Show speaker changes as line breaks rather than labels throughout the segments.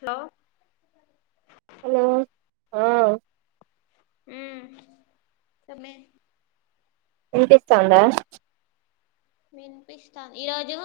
Hello
hello అవున
మ్మ్ sir లే
వినిపిస్తుందా
వినిపిస్తాంది ఈరోజు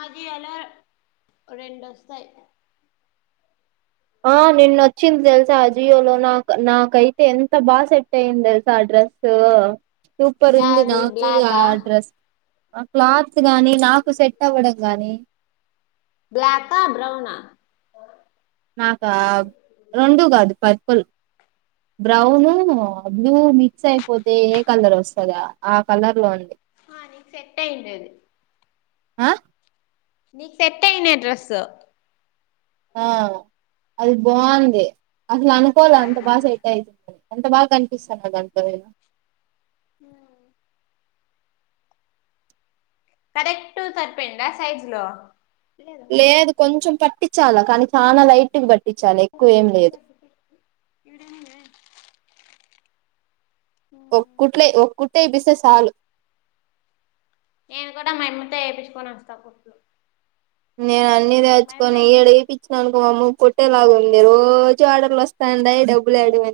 ఆది అలా రెండోస్తాయి
అ నిన్న వచ్చింది తెలుసా అజియోలో నాకు నాకైతే ఎంత బాగా సెట్ అయ్యంది తెలుసా అ డ్రెస్ సూపర్ ఉంది
యాది
నాకు ఆ
బ్లాకా
డ్రెస్ ఆ క్లాత్ గాని నాకు సెట్ అవ్వడం గాని
బ్లాక్ ఆ బ్రౌన్ ఆ
నాకా రెండు కాదు పర్ప్ ల్ బ్రౌను బ్లూ మిక్స్ అయిపోతే ఏ కలర్ వస్తదా ఆ కలర్ లో ఉంది
ఆ నీక్ సెట్ అయిందది
ఆ
నీకు సెట్ అయింది డ్రస్
ఆ అది బాగుంది అసలు అనుకోల అంత బాగా సెట్ అయి ఎంత బాగా కనిపిస్తాందో దాంటో నేను
[inaudible] కరెక్ట్ సరిపోయిందా సైజ్ లో లేదు
లేదు కొంచెం పట్టించాల కానీ చాలా లైట్ బట్
[inaudible] [unintelligible]
ఒక్కుట్లే ఒకుట్టేపిస్తే సాలు
నేను కూడా మాయమ్మతో ఏపీచుకొని వస్తా కుట్లు
నేను అన్ని
నాకు మా యమ్మ
దాచుకొని ఈడ ఏపి
అయితే
వనుకో మమ్మ కోట్టేలాగా ఉంది రోజు ఆర్డర్లు వస్తండై డబ్బుల్యాడివి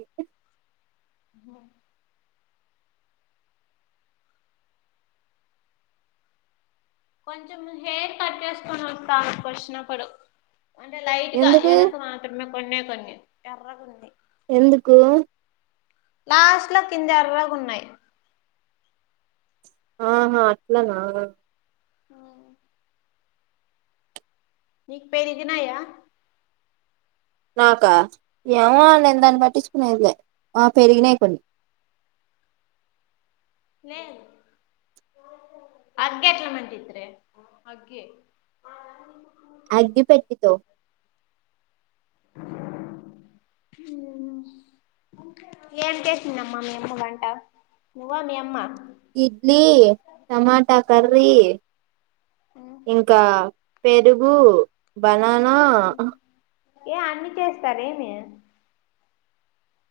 హ కొంచెం హెయిర్ కట్ చేసుకుని వస్తా ఆడ కొచ్చినప్పుడు అంటే లైట్ గా
ఎందుకు
ఎనక మాత్రమే కొన్నే కొన్ని ఎర్రగున్నై
ఎందుకు
లాస్ట్లో కింద ఏర్రాగున్నయి
ఆహా అట్లనా
నీకు పేరిగినయ
నాకా ఏమో నేను దాన్ని పట్టించుకునేదిలే ఆ పెరిగినాయి కొన్ని
నే అగ్గెట్ల మండిత్తరే అగ్గే
అగ్గిపెట్టి తో
హమ్ ఏం చేసిందమ్మ మీ అమ్మ వంట నువ్వా మీ అమ్మ
ఇడ్లీ టమాటా కర్రీ ఇంకా పెరుగు బనానా
ఏ అన్ని చేస్తారు ఏమి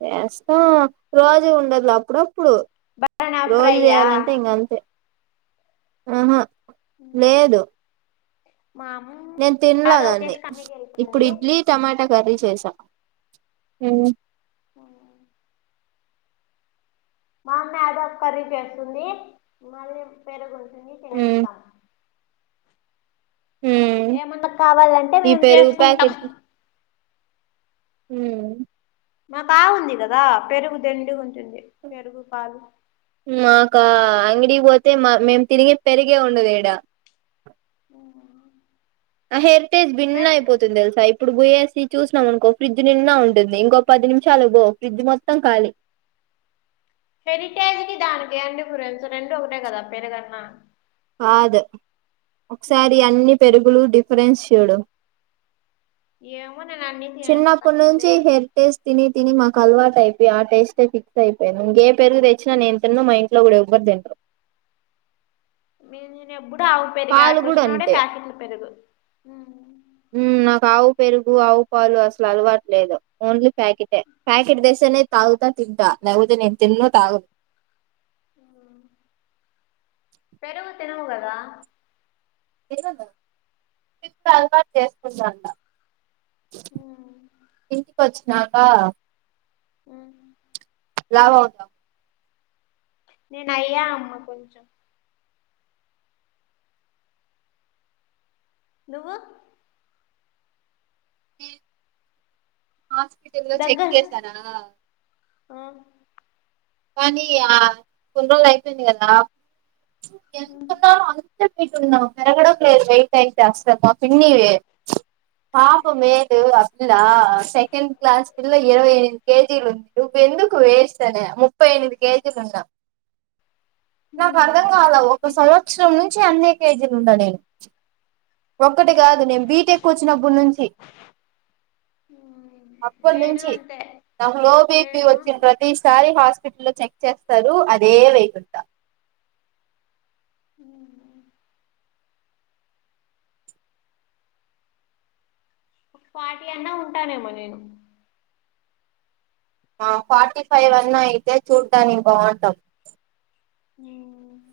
చేస్తా రోజు ఉండదు అప్పుడప్పుడు
బనానా
రోజు
ఫ్రైయా
చేయాలంటే ఇంక అంతే ఆహా లేదు
మా అమ్
నేన్ తిన్ల దాన్ని ఇప్పుడు ఇడ్లీ టమాటా కర్రీ చేశాం హ్మ్
మా అమ్మ అదో పది చేస్తుంది మళ్ళీ పేరుగు ఉంటుంది
ఉమ్
తినేస్తాం
ఉమ్
ఏమన్న కావాలంటే
ఈ
మేమ్
పెరుగు
చేసుకుంటాం
ప్యాకెట్ మ్
మాక్ ఆవుంది కదా పెరుగు దండిగ ఉంటుంది పెరుగు పాలు
మాకా అంగడి పోతే మా మేము తిరిగి పెరిగే ఉండదిడా
అవునా
ఆ హెర్టేజ్ భిన్న అయిపోత్ తుంది తెలుసా ఇప్పుడు పోయేసి చూసినాం అనుకో ఫ్రిడ్జ్ నిండా ఉంటుంది ఇంకో పది నిమిషాలు బో ఫ్రిడ్జ్ మొత్తం ఖాలీ
హెరిటేజ్ కి దానికి ఏం డిఫరెన్స్ రెండు ఒకటే కదా పేరుగు అన్న
కాద ఒకసారి అన్ని పెరుగులు డిఫరెన్స్ చూడు
ఏమో నేనన్ని
చిన్నప్పుడు నుంచి హెర్ టేస్ట్ తిని తిని మాకు అలవాటు అయిపోయి ఆ టేస్టే ఫిక్స్ అయిపోయి ఇంక ఏ పెరుగు తెచ్చినా నేను తిన్ను మా ఇన్ ట్లో కూడా ఎవరు తిన్రు
మీ నేను ఎప్పుడ ఆవు పెరిగి
పాలు
ఆడిక
కూడా
వచ్చినప్పుడే
అంతే
ప్యాకెట్లు పెరుగు ఉం
ఉం నాకు ఆవు పెరుగు ఆవు పాలు అసలు అలవాటులేదు ఓన్లీ ప్యాకెటే ప్యాకెట్ తెస్తేనే తాగుతా తింటా లేకపోతే నేన్ తిన్ను తాగు
పెరుగు తినవు కదా
ఎందంట ఇప్పుడు అలవాటు చేసుకుందంట ఇంటికి వచ్చినాక
ఉం
లావు అవుతావు
నేను అయ్యా అమ్మ కొంచెం నువ్వు
హాస్పిటల్ లో చెక్
దగ్గర
చేసార
ఆ
కానీ అ కొన్నిరోజులు అయిపోయింది కదా
ఆ
ఎంత తన్నా అ [unintelligible] పెరగడం లేదు వెయిట్ అయితే అస్సలు పిన్నీవి హ మేద [unintelligible] లా సెకండ్ క్లాస్ పిల్ల ఇరవై ఎనిమిది కేజీలు ఉంది నువ్వు ఎందుకు వేస్టే న ముప్పై ఎనిమిది కేజీలు ఉన్న నాకు అర్థం కాల ఒక సవత్స చరం నుంచి అన్నే కేజీలు ఉండా నేను ఒక్కటి కాదు నేను బీటెక్ వచ్చినప్పుడు నుంచి అప్పటి
నేను
నుంచి
అంతే
నాకు లోబీపీ
నేను
వచ్చిన ఈ సారి హాస్పిటల్ లో చెక్ చేస్తారు అదే వెయిట్ ఉంట
అవునా పార్టీ అన్నా ఉంటానేమో నేను
ఆ ఫార్టీ ఫైవ్ అన్నా అయితే చూడ్డానికి బాఉం టాం
ఉం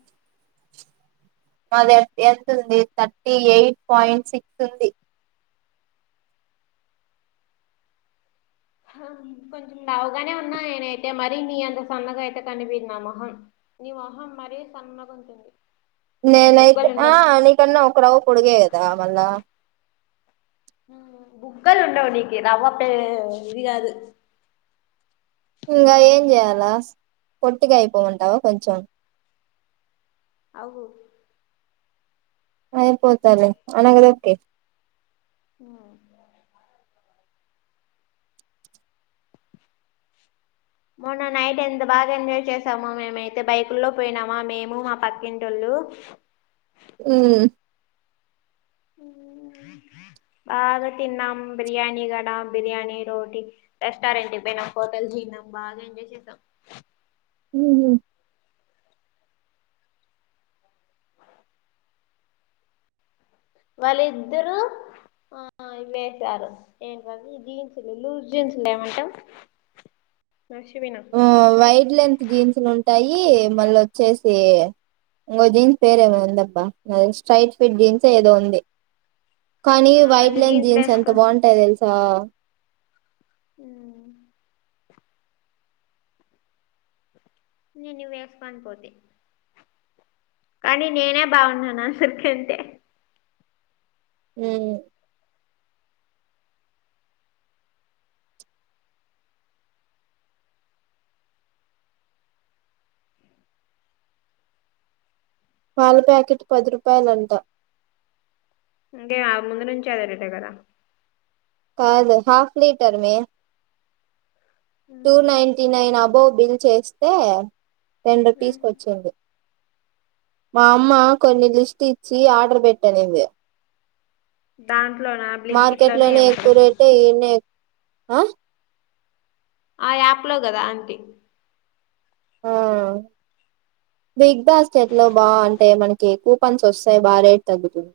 మా ద ఎంత ఉంది థర్టీ ఎయిట్ పాయింట్ సిక్స్ ఉంది [unintelligible]
కొంచెం లావుగానే ఉన్నా నేనైతే మరి నీ అంత సన్నగా అయితే కనిపియ్యదు నా మొహం నీ మొహం మరీ సన్నగుంటుంది
నేనయితే
బుగ్గలు
ఆ
ఉండవు
నికన్నా ఒక్క రవ్వ పొడుగే కదా మళ్లా
బుగ్గలు ఉండవు నికి నవ్వొస్తే ఇది కాదు [unintelligible]
ఇంగా ఏం చేయాలా పొట్టిగా అయిపో మంటావా కొంచెం
అవు
అయిపోతలే అనగా తొక్కేయి
ఆ మొన్న నైట్ ఎంత బాగా ఎంజాయ్ చేసామో మేము అయితే బైకు లో పోయినామా మేము మా పక్కింటోలు
ఉం
బాగా తిన్నాం బిర్యానీ గడా బిర్యానీ రోటీ రెస్టారెంట్ కి పోయినాం హోటల్ పోయినం. బాగా ఎంజాయ్ చేసాం
హు హమ్
ఆ వాళ్ళిద్దరు ఆ ఇ వేశారు ఏంటి ఆవి జీన్సులు లూస్ జీన్స్ ఏమంటాం నడిచిపోయిన
వైట్ లెంత్ జీన్స్లు ఉంటాయి మళ్ళ వచ్చేసి ఇంగో జీన్స్ పేరు ఏదో ఉంది అబ్బ స్ట్రైట్ ఫిట్ జీన్స్ ఏదో ఉంది కానీ
ఆ
వైట్
వాళ్ళు
లైన్
జీన్స్లు
జీన్స్ ఎంత
వేసుకొని
బాగుంటాయో తెలుసా
హ్ నేను ఇవి ఏసుకొనిపోతి కానీ నేనే బాగున్నాను అందరి కంటే
ఏ పాల ప్యాకెట్ పది రూపాయలు అంట
అంటే ఆ ముందు నుంచి అదే రేటు కదా
కాదు హాఫ్ లీటర్ మే టూ
కదా
నైన్టీ నైన్ అబోవ్ బిల్ చేస్తే టెన్ రూపీస్కి వచ్చింది మా అమ్మ కొన్ని లిస్ట్ ఇచ్చి ఆర్డర్ పెట్టనుంది
దాంట్లోన బ్లింక్ ఇట్ లోన ఏమో
టేనే ఆ
ఆ యాప్ లో కదా అంటి
ఆ బిగ్ బాస్కెట్ లో బాగుంటాయి మనకి కూపన్స్ వస్తాయి బా రేట్ తగ్గుతుంది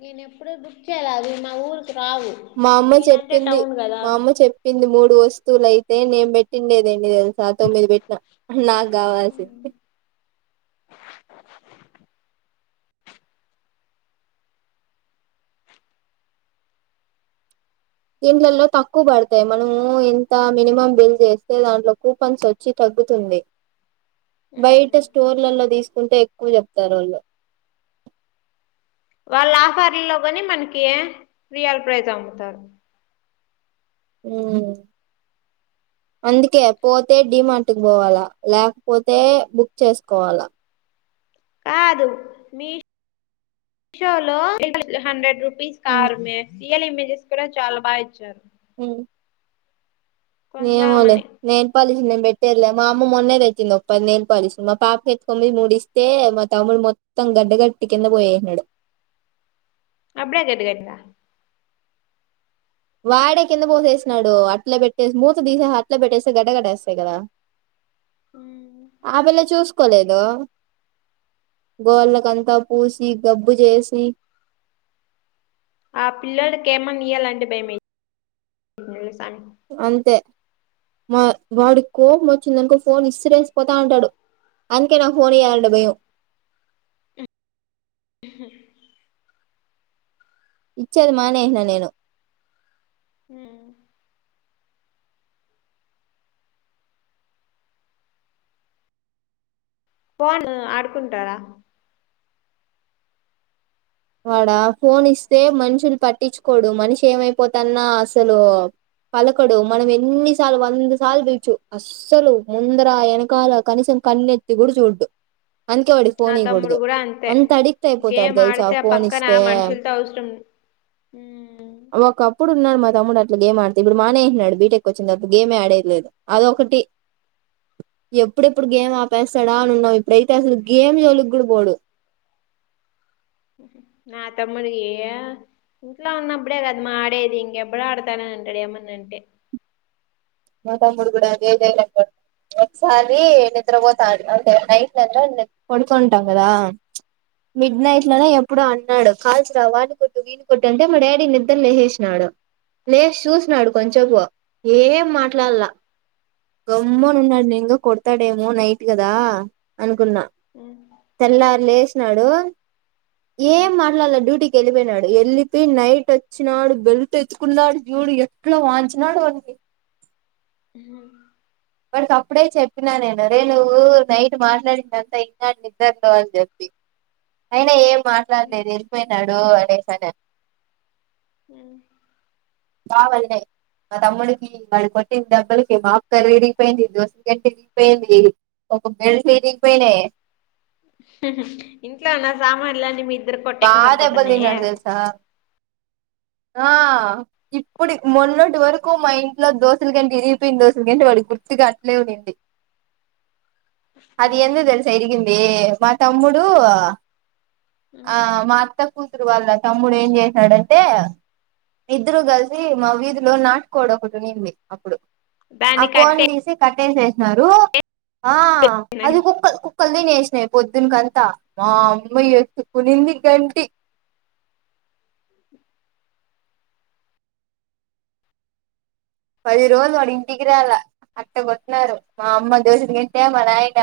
నేను ఎప్పుడూ బుక్ చేయలే అది మా ఊరికి రావు
మా అమ్మ
మీదంటే
చెప్పింది
టౌన్ కదా
మా అమ్మ చెప్ ప్పింది మూడు వస్తువులు అయితే నేను పెట్టింది ఏది ఎన్ని తెలుసా తొమ్మిది పెట్ నా నాకు కావలసింది దీంట్లలో తక్కువ పడతాయి మనము ఇంత మినిమం బిల్ చేస్తే దాంట్లో కూపన్స్ వచ్చి తగ్గుతుంది బయట స్టోర్లలో తీసుకుంటే ఎక్కువ చెప్తారు వాళ్ళు
వాళ్ళ ఆఫర్లో కోని మనకి రియల్ ప్రైజ్ అమ్ముతారు
హ్ అందుకే పోతే డిమార్ట్ పోవాలా లేకపోతే బుక్ చేసుకోవాలా
కాదు మీ మీషో లో హండ్రెడ్ రూపీస్ కార్ మే రియల్ ఇమేజెస్ కూడా చాలా బాగా ఇచ్చారు
ఉ ఏమోలే
కొందామని
నెల్ పాలిష్ నేను పెట్టేళ్లే మా అమ్మ మొన్నది తెచ్చింది ఓ పది నెల్ పాలిష్లు మా పాప ఎత్తుకొది మూడిస్ అయితే మా తమ్ముడు మొత్తం గడ్డ గట్టి కింద పోయేసినాడు
అప్పుడే గడ్డ కట్టిందా
వాడే కింద పోసేసినాడు అట్ల పెట్టేసి మూత తీసేసి అట్లా పెట్టేస్తే గడ్డకట్టేస్తాయి కదా
ఉ
ఆ పిల్ల చూసుకోలేదు గోళ్ళకంతా పూసి గబ్బు చేసి
ఆ పిల్లడికి ఏమన్నా ఇయ్యాలంటే భయమయింది తెలుసా
అంతే మా వాడికి కోపం వచ్చిందనుకో ఫోన్ ఇస్తురేసి పోతా ఉంటాడు అందుకే నాకు ఫోన్ ఇయాలంటే భయం
ఉమ్ ఇహా
ఇచ్చేది మానేసినా నేను
హు ఫోన్ ఆడుకుంటారా
వాడ ఫోన్ ఇస్తే మనుషులు పట్టించుకోడు మనిషి ఏమైపోతన్నా అసలు పలకడు మనం ఎన్నిసార్లు వంద సార్లు పిలుచు అస్ అస్సలు ముందర ఎనకాల కనీసం కన్నెత్తి గూడ చూడ్డు అందుకే వాడికి
నా
ఫోన్
తమ్ముడు
ఇవ్వకూడదు
కూడా అంతే
అంత అడిక్ట్ అయిపోతాడు
గేమ్
తెల్సా
ఆడితే పక్కన మనుషులతో అవసరం ఉ
ఒకప్పుడు ఉన్నాడు మా తమ్ముడు అట్లా గేమ్ ఆడితే ఇప్పుడు మానేసినాడు బీటెక్ కొచ్చినా తర్వాత గేమే ఆడేది లేదు అదొకటి ఎప్పుడెప్పుడు గేమ్ ఆపేస్తాడా అని ఉన్నావు ఇప్పుడైతే అసలు గేమ్ జోలికి కూడా పోడు
నా తమ్ముడు ఎ ఆ ఇంట్లో ఉన్నప్పుడే కదమ్మా ఆడేది ఇంకెప్పుడు ఆడుతాను అని అంటాడు ఏమన్నా అంటే
మా తమ్ముడు కూడా అదే డైలాగ్ ఒకసారి నిద్ర పోతా అంటే నైట్ అంత పడుకుంటాం కదా మిడ్ నైట్
ఉమ్,
లోనో ఎప్పుడో కాల్చరా వాన్ని కొట్టు విన్నీ కొట్టు అంటే మా డాడీ నిద్రలేసేసినాడు లేసి
ఉమ్,
చూసినడు కొంచెపు ఏం
ఉమ్,
మాట్లాడలా గమ్మను ఉన్నాడు నింకా కొడతాడేమో నైట్ కదా అనుకున్నా
ఉ
తెల్లారు లేసినాడు ఏం
ఉమ్,
మాట్లాడలే డ్యూటీకి కి వెళ్ళిపోయినాడు వెళ్లిపో నైట్ వచ్చినాడు బెల్ట్ ఎత్తుకున్నాడు జూడు ఎట్లా వాంచినాడు వాని
హ
వానికి అప్పుడే చెప్పినా నేను అరే నువ్వు నైట్ మాట్లాడింది అంత విన్నాడు నిద్దర్లో అని చెప్పి అయినా ఏ మా ట్లాడ
ఉమ్,
లేదు వెళ్ళిపోయినాడు అనేసాను
ఆ
బావ అంటే మా తమ్ముడికి వాళ్ళు కొట్టిన డబ్బలకి మాఫ కర్రీడి పోయింది దోశలు కట్టే ఇరిగిపోయింది ఒక బెల్ట్ విరిగిపోయిన
ఇంట్లో ఉన్న సామాన్ల అన్నీ మీ ఇద్దరు కొట్టేకే
బాగా దెబ్బలు
సరిపోతున్నాయే
తిన్నాడు తెలుసా
అ
ఆ ఇప్పుడు మొన్నటి వరకు మా ఇంట్లో దోసలు గెంటి విరిగిపోయిన దోశల గెంటి వాడు గుర్తుగా అట్లే ఉండి అది
ఉహు,
ఎందుకు తెలుసా ఇరిగింది మా తమ్ముడు ఆ
ఉమ్.
మా అత్త కూతురు వాళ్ళ తమ్ముడు ఏం చేసాడంటే ఇద్దరు కలిసి మా వీధిలో నాటుకోడి ఒకటి ఉన్నింది అప్పుడు ఆ
దాన్ని
కోడి
కట్టే
తీసి కట్టేసేసినారు ఆ అది కుక్క కు క్కలు తినేసినాయి పొద్దునకంతా మా అమ్మ ఎత్తుకునింది గంటి పది రోజులు వాడు ఇంటికిరాల అట్ట కొట్టినాడు మా అమ్మ దోసిల గెంటి మా నాయన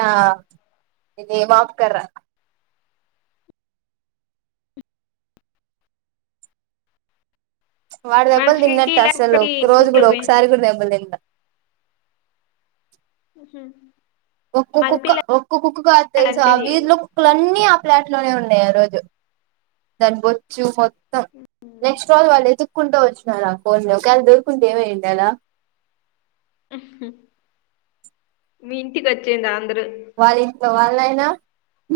ఇదే మాక్కర్ర వాడు దెబ్బలు
మనుషులకి
తిన్నట్టు
ఇలా
అసలు
కుక్కకి
ఒక్క రోజు కూడా
కుక్కలకి
ఒకసారి కూడా దెబ్బలు తిండు
ఉహు
ఒక్కొ కుక్క ఒక్కో కుక్క కాదు తెలుసా ఆ
అంతేది
వీధిలో కులన్నీ ఆ ప్లాట్ లోనే ఉన్నాయి ఆ రోజు [inaudible] దాని బొచ్చు నెక్స్ట్ వాల్ వాళ్ళు ఎతుక్కుంటూ వచ్చిన్నారు ఆ కొన్నీ ఒకవేళ దొరుకుంటే ఏమయండి అలా
ఉహు మీ ఇంటికి వచ్చింద అందరు
వాళ్ళ ఇంట్లో వాళ్ళ నాయిన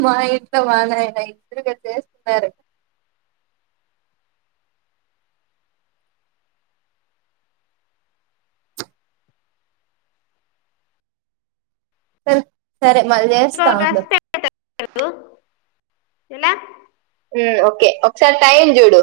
మా ఇంట్లో మా నాయిన ఇద్దరుగా కట్టేసినారు సర్ సరే మళ్ళ చేస్తా ఉండు
హలో ఎలా
హ్మ్ ఓకే ఒకసారి టైమ్ చూడు